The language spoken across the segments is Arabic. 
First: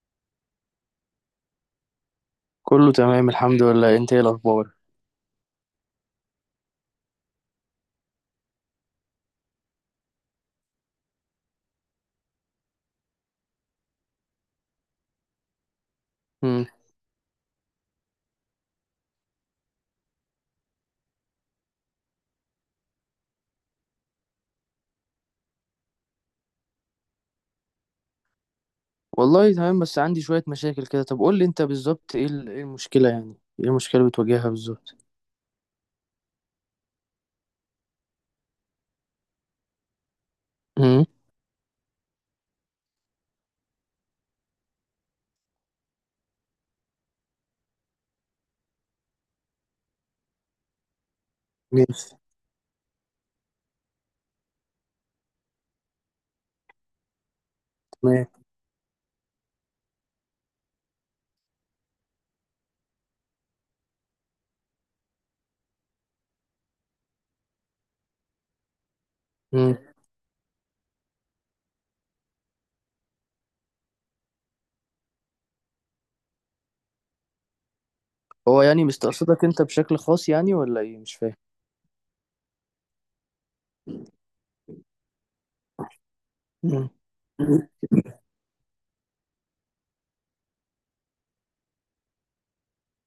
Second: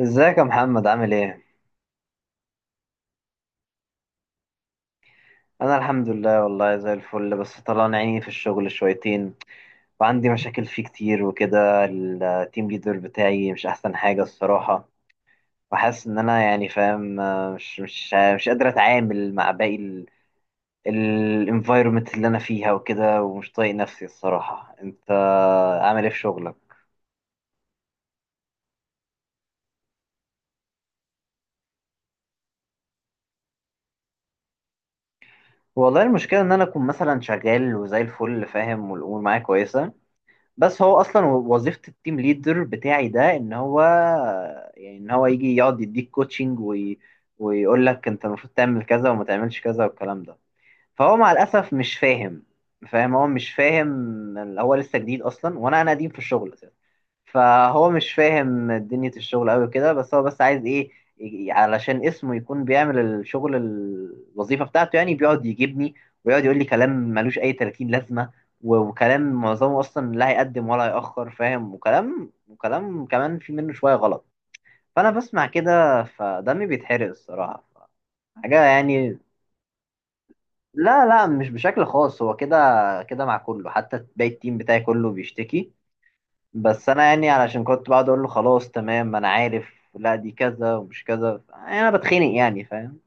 ازيك يا محمد؟ عامل ايه؟ كله تمام، الحمد لله. انت ايه الاخبار؟ انا الحمد لله، والله زي الفل، بس طلعنا عيني في الشغل شويتين، وعندي مشاكل فيه كتير وكده. التيم ليدر بتاعي مش احسن حاجة الصراحة، وحاسس ان انا مم. يعني فاهم مش قادر اتعامل مع باقي الانفايرمنت اللي انا فيها وكده، ومش طايق نفسي الصراحة. انت عامل ايه في شغلك؟ والله تمام، بس عندي شوية مشاكل كده. طب قول لي انت بالظبط، ايه ايه المشكلة؟ يعني ايه المشكلة اللي بتواجهها بالظبط؟ والله المشكلة ان انا اكون مثلا شغال وزي الفل فاهم والامور معايا كويسة، بس هو مم. اصلا وظيفه التيم ليدر بتاعي ده ان هو يجي يقعد يديك كوتشنج ويقول لك انت المفروض تعمل كذا وما تعملش كذا والكلام ده. فهو مع الاسف مش ماشي. فاهم. هو مش فاهم، هو لسه جديد اصلا، وانا قديم في الشغل اساسا. فهو مش تمام. فاهم دنيا الشغل قوي كده، بس هو عايز ايه؟ علشان اسمه يكون بيعمل الشغل، الوظيفة بتاعته، يعني بيقعد يجيبني ويقعد يقول لي كلام ملوش اي 30 لازمة، وكلام مم. معظمه اصلا لا هيقدم ولا هيأخر فاهم، وكلام كمان في منه شوية غلط. فانا بسمع كده فدمي بيتحرق الصراحة، هو حاجة يعني يعني. مستقصدك انت بشكل خاص يعني، ولا ايه؟ لا مش لا، فاهم. مش بشكل خاص، هو كده كده مع كله، حتى باقي التيم بتاعي كله بيشتكي. بس مم. انا يعني علشان مم. كنت بقعد اقول له خلاص تمام انا عارف، لا دي كذا ومش كذا، يعني انا بتخنق يعني فاهم.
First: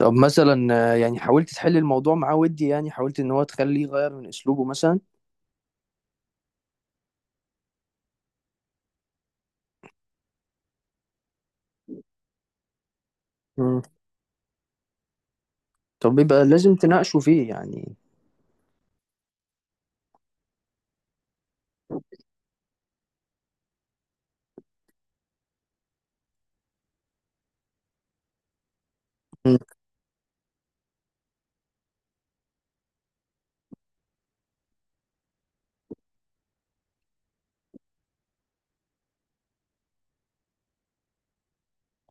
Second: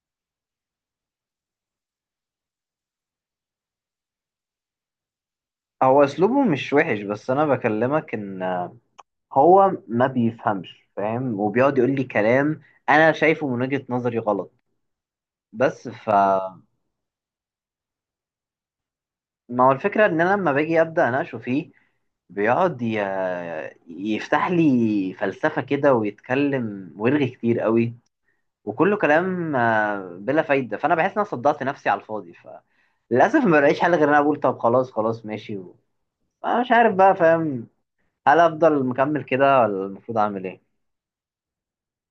طب مثلا، يعني حاولت تحل الموضوع معاه؟ ودي يعني حاولت ان هو تخليه يغير من اسلوبه مثلا؟ هو اسلوبه مش وحش، بس انا بكلمك ان هو ما بيفهمش فاهم، وبيقعد يقول لي كلام انا شايفه من مم. وجهة نظري غلط، بس. طب يبقى لازم تناقشه فيه يعني. ما هو الفكرة ان انا لما باجي ابدا اناقشه فيه بيقعد يفتح لي فلسفة كده ويتكلم ويرغي كتير قوي، وكله كلام مم. بلا فايدة. فانا بحس ان انا صدعت نفسي على الفاضي، ف للاسف ما بلاقيش حل غير ان انا اقول طب خلاص، خلاص ماشي انا مش عارف بقى فاهم، هل افضل مكمل كده ولا المفروض اعمل ايه؟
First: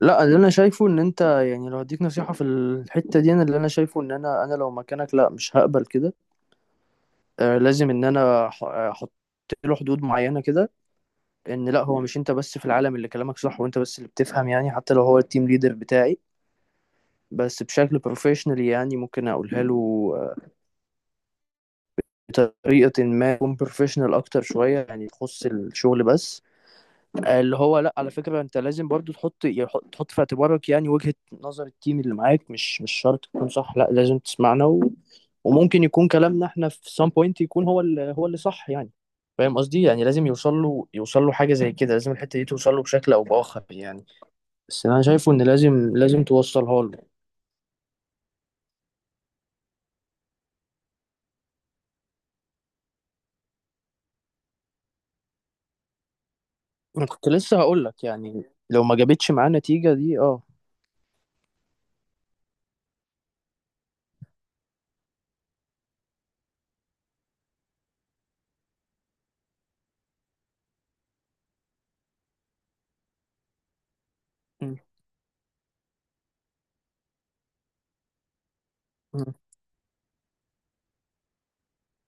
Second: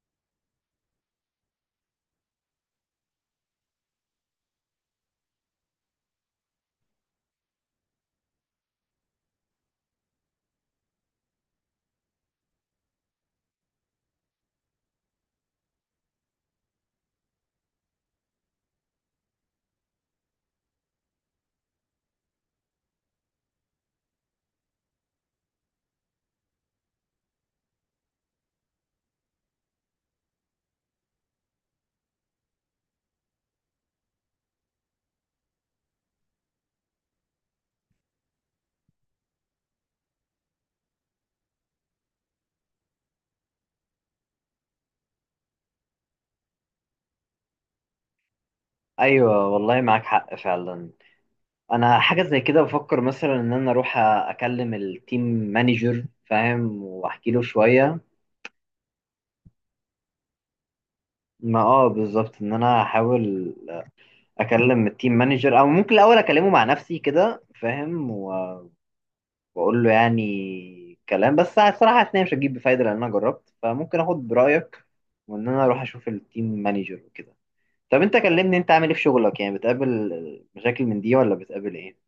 لا، اللي انا شايفه ان انت يعني، لو هديك نصيحة في الحتة دي، انا اللي انا شايفه ان انا لو مكانك، لا مش هقبل كده. لازم ان انا احط له حدود معينه كده. ان لا، هو مش انت بس في العالم اللي كلامك صح وانت بس اللي بتفهم يعني. حتى لو هو التيم ليدر بتاعي، بس بشكل بروفيشنال يعني ممكن اقولها له. آه، بطريقه ما تكون بروفيشنال اكتر شويه، يعني تخص الشغل بس. اللي هو، لا على فكرة انت لازم برضو تحط في اعتبارك يعني وجهة نظر التيم اللي معاك. مش شرط تكون صح. لا، لازم تسمعنا، وممكن يكون كلامنا احنا في سام بوينت، يكون هو اللي هو اللي صح يعني. فاهم قصدي؟ يعني لازم يوصل له، يوصل له حاجة زي كده. لازم الحتة دي توصل له بشكل او باخر يعني. بس انا شايفه ان لازم لازم توصلها له. ايوه والله معاك حق فعلا. انا حاجه زي كده بفكر مثلا، ان انا اروح اكلم التيم مانجر فاهم انا كنت واحكي له لسه هقول شويه. لك يعني، لو ما جابتش معاه نتيجة دي. اه. ما اه، بالظبط، ان انا احاول اكلم التيم مانجر، او ممكن الاول اكلمه مع نفسي كده فاهم بقول له يعني كلام، بس الصراحه حاسس إن هي مش هتجيب بفايده لان انا جربت، فممكن اخد م- برايك وان انا اروح اشوف التيم مانجر وكده. طب انت كلمني، انت عامل ايه في م. شغلك؟ يعني بتقابل مشاكل من دي ولا بتقابل ايه؟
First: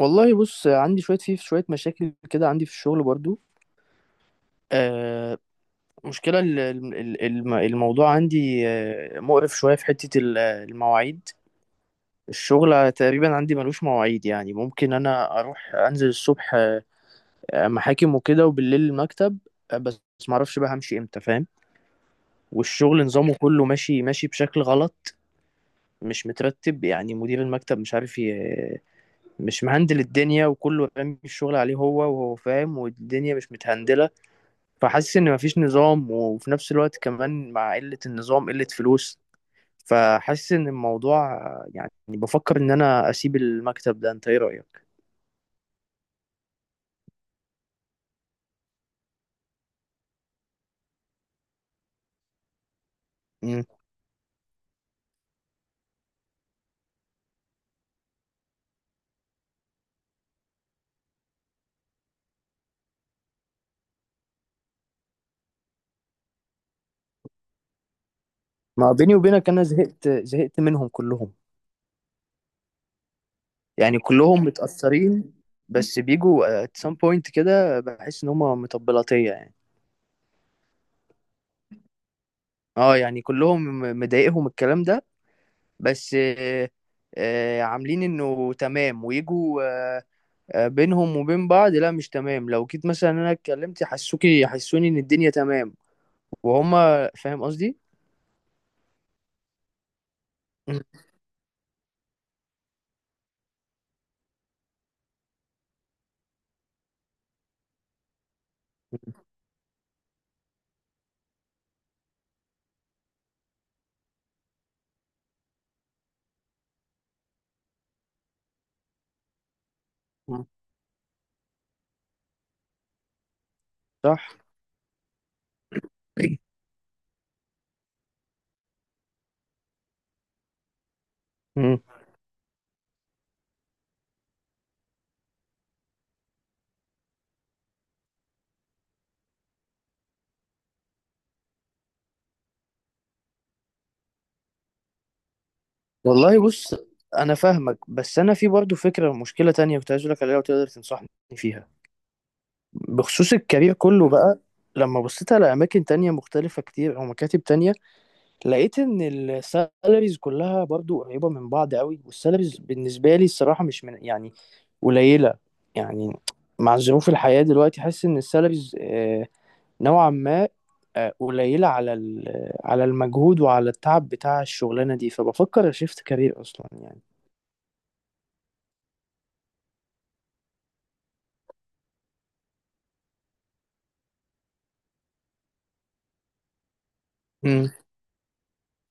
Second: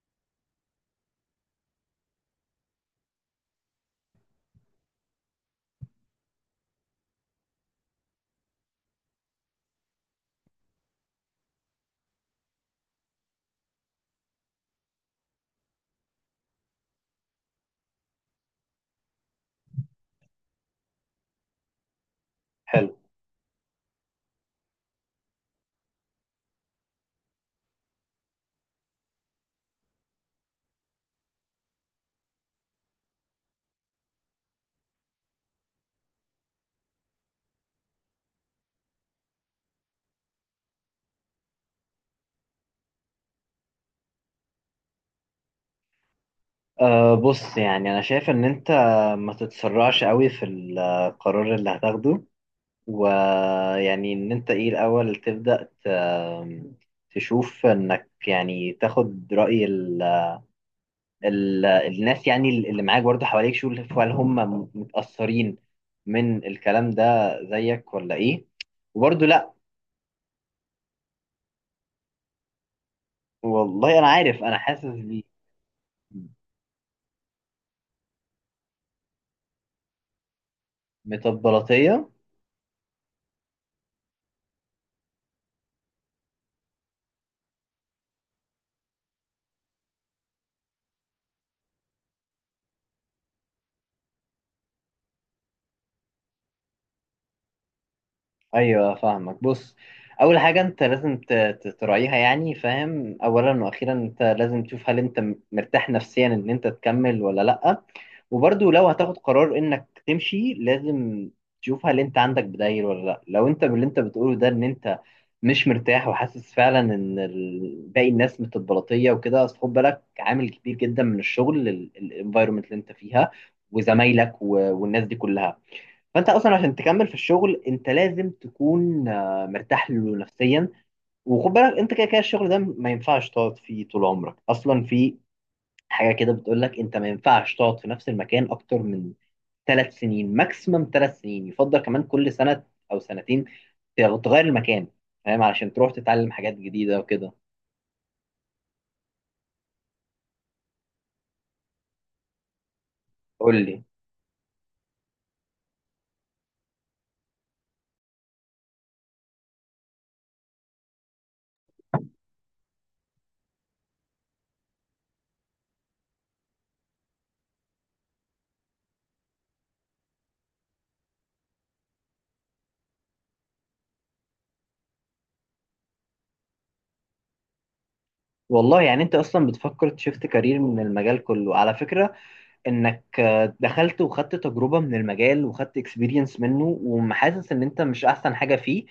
والله بص، عندي شوية في شوية مشاكل كده، عندي في الشغل برضو. آه، المشكلة ال- ال- ال- الم- الموضوع عندي مقرف شوية، في حتة المواعيد. الشغل تقريبا عندي ملوش مواعيد، يعني ممكن أنا أروح أنزل الصبح محاكم وكده، وبالليل المكتب. بس معرفش بقى همشي إمتى، فاهم. حلو. والشغل نظامه كله ماشي ماشي بشكل غلط. مش مترتب، يعني مدير المكتب مش عارف مش مهندل الدنيا. وكله رامي الشغل عليه هو، وهو فاهم، والدنيا مش متهندلة. فحاسس إن مفيش نظام. وفي نفس الوقت كمان، مع قلة النظام، قلة فلوس. فحاسس ان الموضوع، يعني بفكر ان انا اسيب المكتب ده. انت ايه رأيك؟ أه، بص، يعني انا شايف ان انت ما تتسرعش قوي في القرار اللي هتاخده، مم. ويعني ان انت ايه الاول تبدا تشوف انك يعني تاخد راي الناس يعني اللي معاك برضه حواليك. شوف هل هم متأثرين من الكلام ده زيك ولا ايه؟ ما بيني وبرضه وبينك، لا. انا زهقت زهقت منهم كلهم. والله يعني انا عارف، كلهم انا حاسس متأثرين، بس بيجوا at some point كده بحس ان هم مطبلاتية يعني. بتبلطية. اه، يعني كلهم مضايقهم الكلام ده، بس عاملين انه تمام ويجوا. آه، بينهم وبين بعض، لا مش تمام. لو جيت مثلا انا اتكلمت، يحسوني ان الدنيا تمام، وهم. فاهم قصدي؟ ايوه فاهمك. بص، اول حاجه مم. انت لازم تراعيها يعني فاهم، اولا واخيرا انت لازم تشوف هل انت مرتاح نفسيا ان انت تكمل ولا لا. وبرضو لو هتاخد قرار انك تمشي، لازم تشوف هل انت عندك بدايل ولا لا. لو انت باللي انت بتقوله ده ان انت مش مرتاح وحاسس فعلا ان باقي الناس متبلطيه وكده، اصل خد بالك، مم. عامل كبير جدا من الشغل الانفايرمنت اللي انت فيها صح. وزمايلك والناس دي كلها. فانت إيه. اصلا عشان تكمل في الشغل انت لازم تكون مرتاح له نفسيا. وخد بالك مم. انت كده كده الشغل ده ما ينفعش تقعد فيه طول عمرك اصلا. في حاجه كده بتقول لك انت ما ينفعش تقعد في نفس المكان اكتر من ثلاث سنين، ماكسيمم ثلاث سنين، يفضل كمان كل سنه او سنتين تغير المكان، فاهم، علشان تروح تتعلم والله حاجات بص، جديده وكده. انا فاهمك، بس انا في برضه فكره، مشكله تانية كنت عايز اقول لك عليها وتقدر تنصحني فيها، بخصوص قول الكارير لي. كله بقى. لما بصيت على اماكن تانية مختلفه كتير او مكاتب تانية، لقيت ان السالاريز كلها برضه قريبه من بعض قوي. والسالاريز بالنسبه لي الصراحه مش من يعني قليله، يعني مع ظروف الحياه دلوقتي حاسس ان السالاريز نوعا ما قليلة على على المجهود وعلى التعب بتاع الشغلانة دي. فبفكر شيفت كارير أصلا يعني. والله يعني انت اصلا بتفكر تشفت كارير من المجال كله على فكره، انك دخلت وخدت تجربة من المجال وخدت اكسبيرينس منه وحاسس ان مم. انت مش احسن حاجة فيه.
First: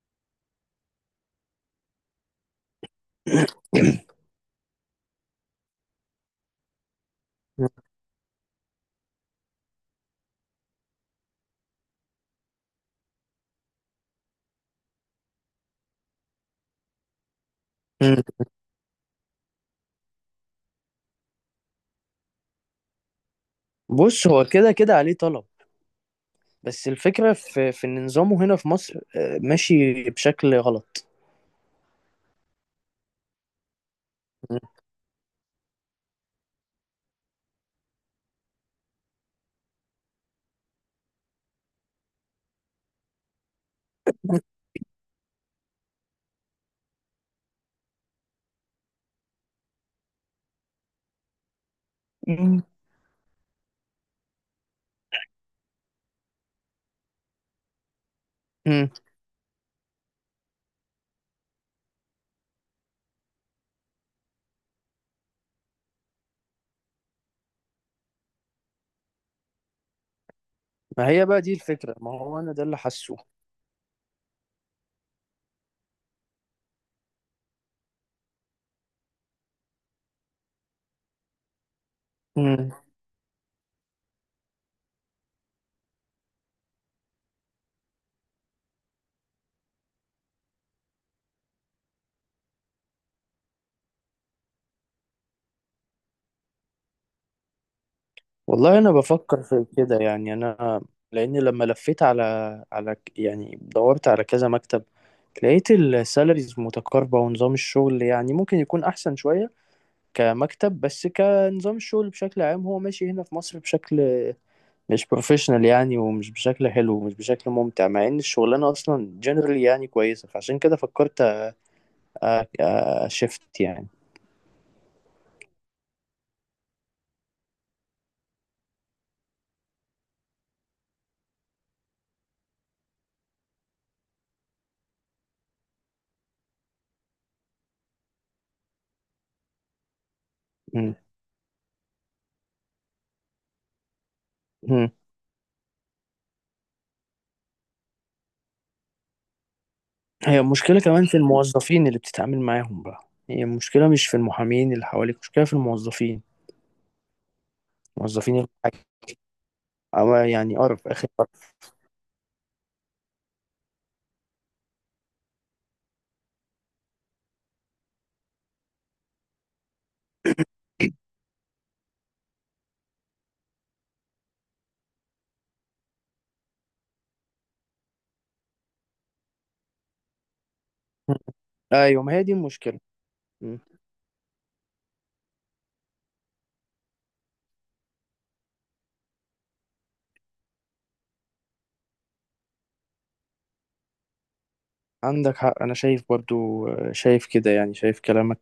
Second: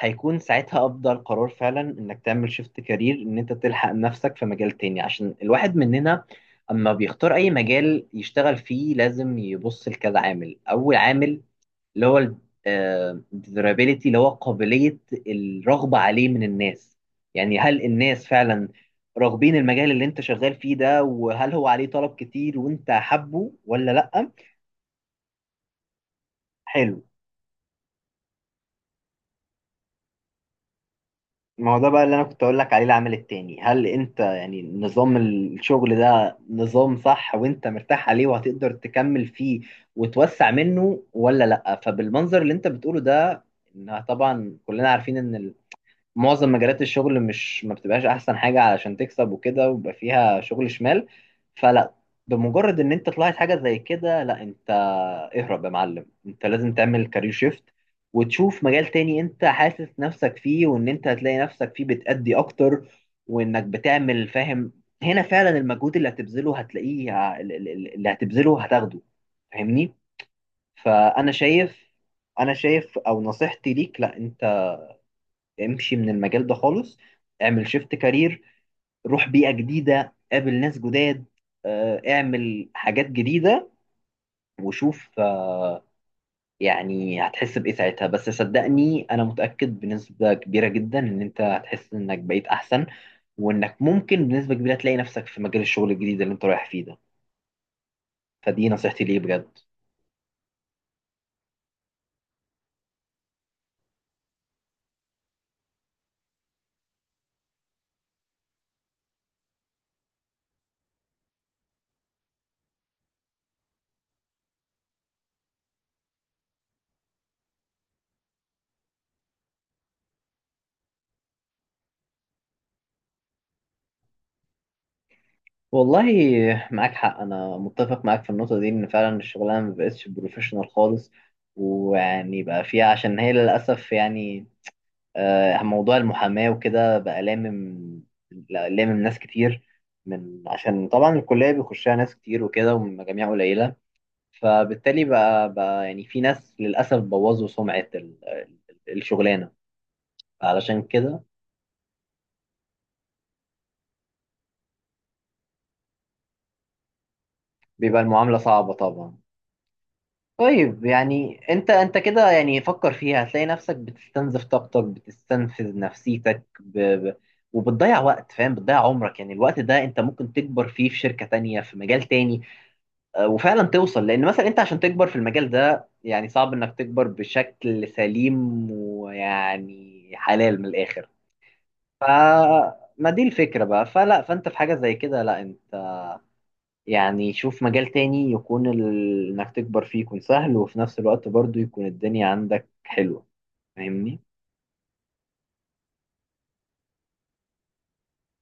هيكون ساعتها افضل قرار فعلا انك تعمل شيفت كارير، ان انت تلحق نفسك في مجال تاني. عشان الواحد مننا اما بيختار اي مجال يشتغل فيه لازم يبص لكذا عامل. اول عامل اللي هو ال desirability، اللي هو قابلية الرغبة عليه من الناس، يعني هل مم. الناس فعلا راغبين المجال اللي انت شغال فيه ده، وهل هو عليه طلب كتير وانت حابه ولا بص، لأ؟ هو كده كده عليه طلب. بس حلو، الفكرة في إن نظامه هنا في مصر ماشي بشكل غلط. ما هو ده بقى اللي انا كنت اقول لك عليه. العامل التاني، هل انت يعني نظام الشغل ده نظام صح وانت مرتاح عليه وهتقدر تكمل فيه وتوسع منه ولا لأ؟ فبالمنظر اللي انت بتقوله ده إنها، طبعا كلنا عارفين ان معظم مجالات الشغل مش ما بتبقاش احسن حاجه علشان تكسب وكده، ويبقى فيها شغل شمال. فلا، مم. بمجرد ان انت طلعت حاجه زي كده، لا انت اهرب يا معلم، انت لازم تعمل كارير شيفت وتشوف مجال مم. تاني انت حاسس نفسك فيه، وان انت هتلاقي نفسك فيه بتأدي اكتر، وانك بتعمل فاهم، هنا فعلا المجهود اللي هتبذله هتلاقيه، اللي هتبذله هتاخده، فاهمني. ما هي فانا بقى دي شايف، الفكرة، ما هو أنا انا ده اللي شايف حاسه. او نصيحتي ليك، لا امشي من المجال ده خالص، اعمل شيفت كارير، روح بيئة جديدة، قابل ناس جداد، اعمل حاجات جديدة، وشوف يعني هتحس بإيه ساعتها. بس صدقني أنا متأكد بنسبة كبيرة جدا إن أنت هتحس إنك بقيت أحسن، وإنك ممكن بنسبة كبيرة تلاقي نفسك في مجال الشغل الجديد اللي أنت رايح فيه ده. فدي والله انا نصيحتي ليه بفكر بجد. في كده يعني. انا لان لما لفيت على، يعني دورت على كذا مكتب. لقيت السالاريز متقاربة، ونظام الشغل يعني ممكن يكون احسن شوية كمكتب. بس كنظام الشغل بشكل عام، هو ماشي هنا في مصر بشكل مش بروفيشنال يعني، ومش بشكل حلو، ومش بشكل ممتع. مع ان الشغلانة اصلا جنرال يعني كويسة. فعشان كده فكرت، أ- اشفت يعني. والله معاك حق، أنا متفق معاك في النقطة دي إن فعلا الشغلانة مبقتش بروفيشنال خالص، ويعني بقى فيها عشان هي للأسف يعني موضوع المحاماة وكده بقى لامم لا- لامم ناس كتير، من عشان م- طبعا الكلية بيخشها ناس كتير وكده ومن مجاميع قليلة، م. فبالتالي بقى، يعني في ناس للأسف بوظوا سمعة الشغلانة، هي المشكلة علشان كمان في كده الموظفين اللي بتتعامل معاهم بقى. هي المشكلة مش في المحامين اللي حواليك، المشكلة في الموظفين. بيبقى موظفين المعاملة صعبة الحاجة، طبعا. أو يعني طيب، قرف آخر يعني قرف. انت كده يعني فكر فيها. هتلاقي نفسك بتستنزف طاقتك، بتستنفذ نفسيتك وبتضيع وقت فاهم، بتضيع عمرك، يعني الوقت ده انت ممكن تكبر فيه في شركة تانية في مجال تاني، وفعلا توصل، لان مثلا انت عشان تكبر في المجال ده يعني صعب انك تكبر بشكل سليم ويعني حلال من الاخر. مم. أيوة، ما هي دي المشكلة. فما دي مم. الفكرة بقى، فلا، فانت في حاجة زي كده لا انت يعني شوف مجال تاني يكون انك تكبر فيه يكون سهل، وفي نفس الوقت برضو يكون الدنيا عندك حلوة، فاهمني. عندك حق. أنا شايف برضو، شايف كده يعني، شايف كلامك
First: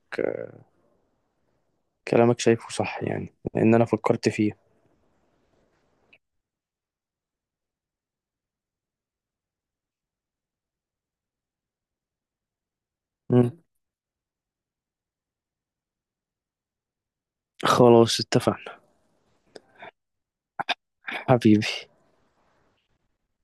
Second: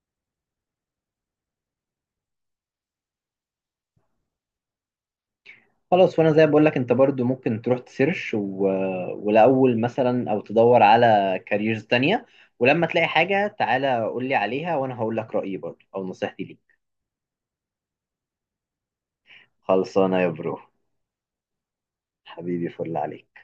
كلامك شايفه صح يعني. لأن أنا فكرت فيه. خلاص، وانا زي ما بقول لك، انت برضو ممكن تروح تسيرش ولاول مثلا، او تدور على كاريرز تانية، ولما تلاقي مم. حاجة تعالى قول لي عليها وانا هقول لك رأيي برضو او نصيحتي ليك. خلاص اتفقنا. خلصانه يا برو. حبيبي. حبيبي فل عليك.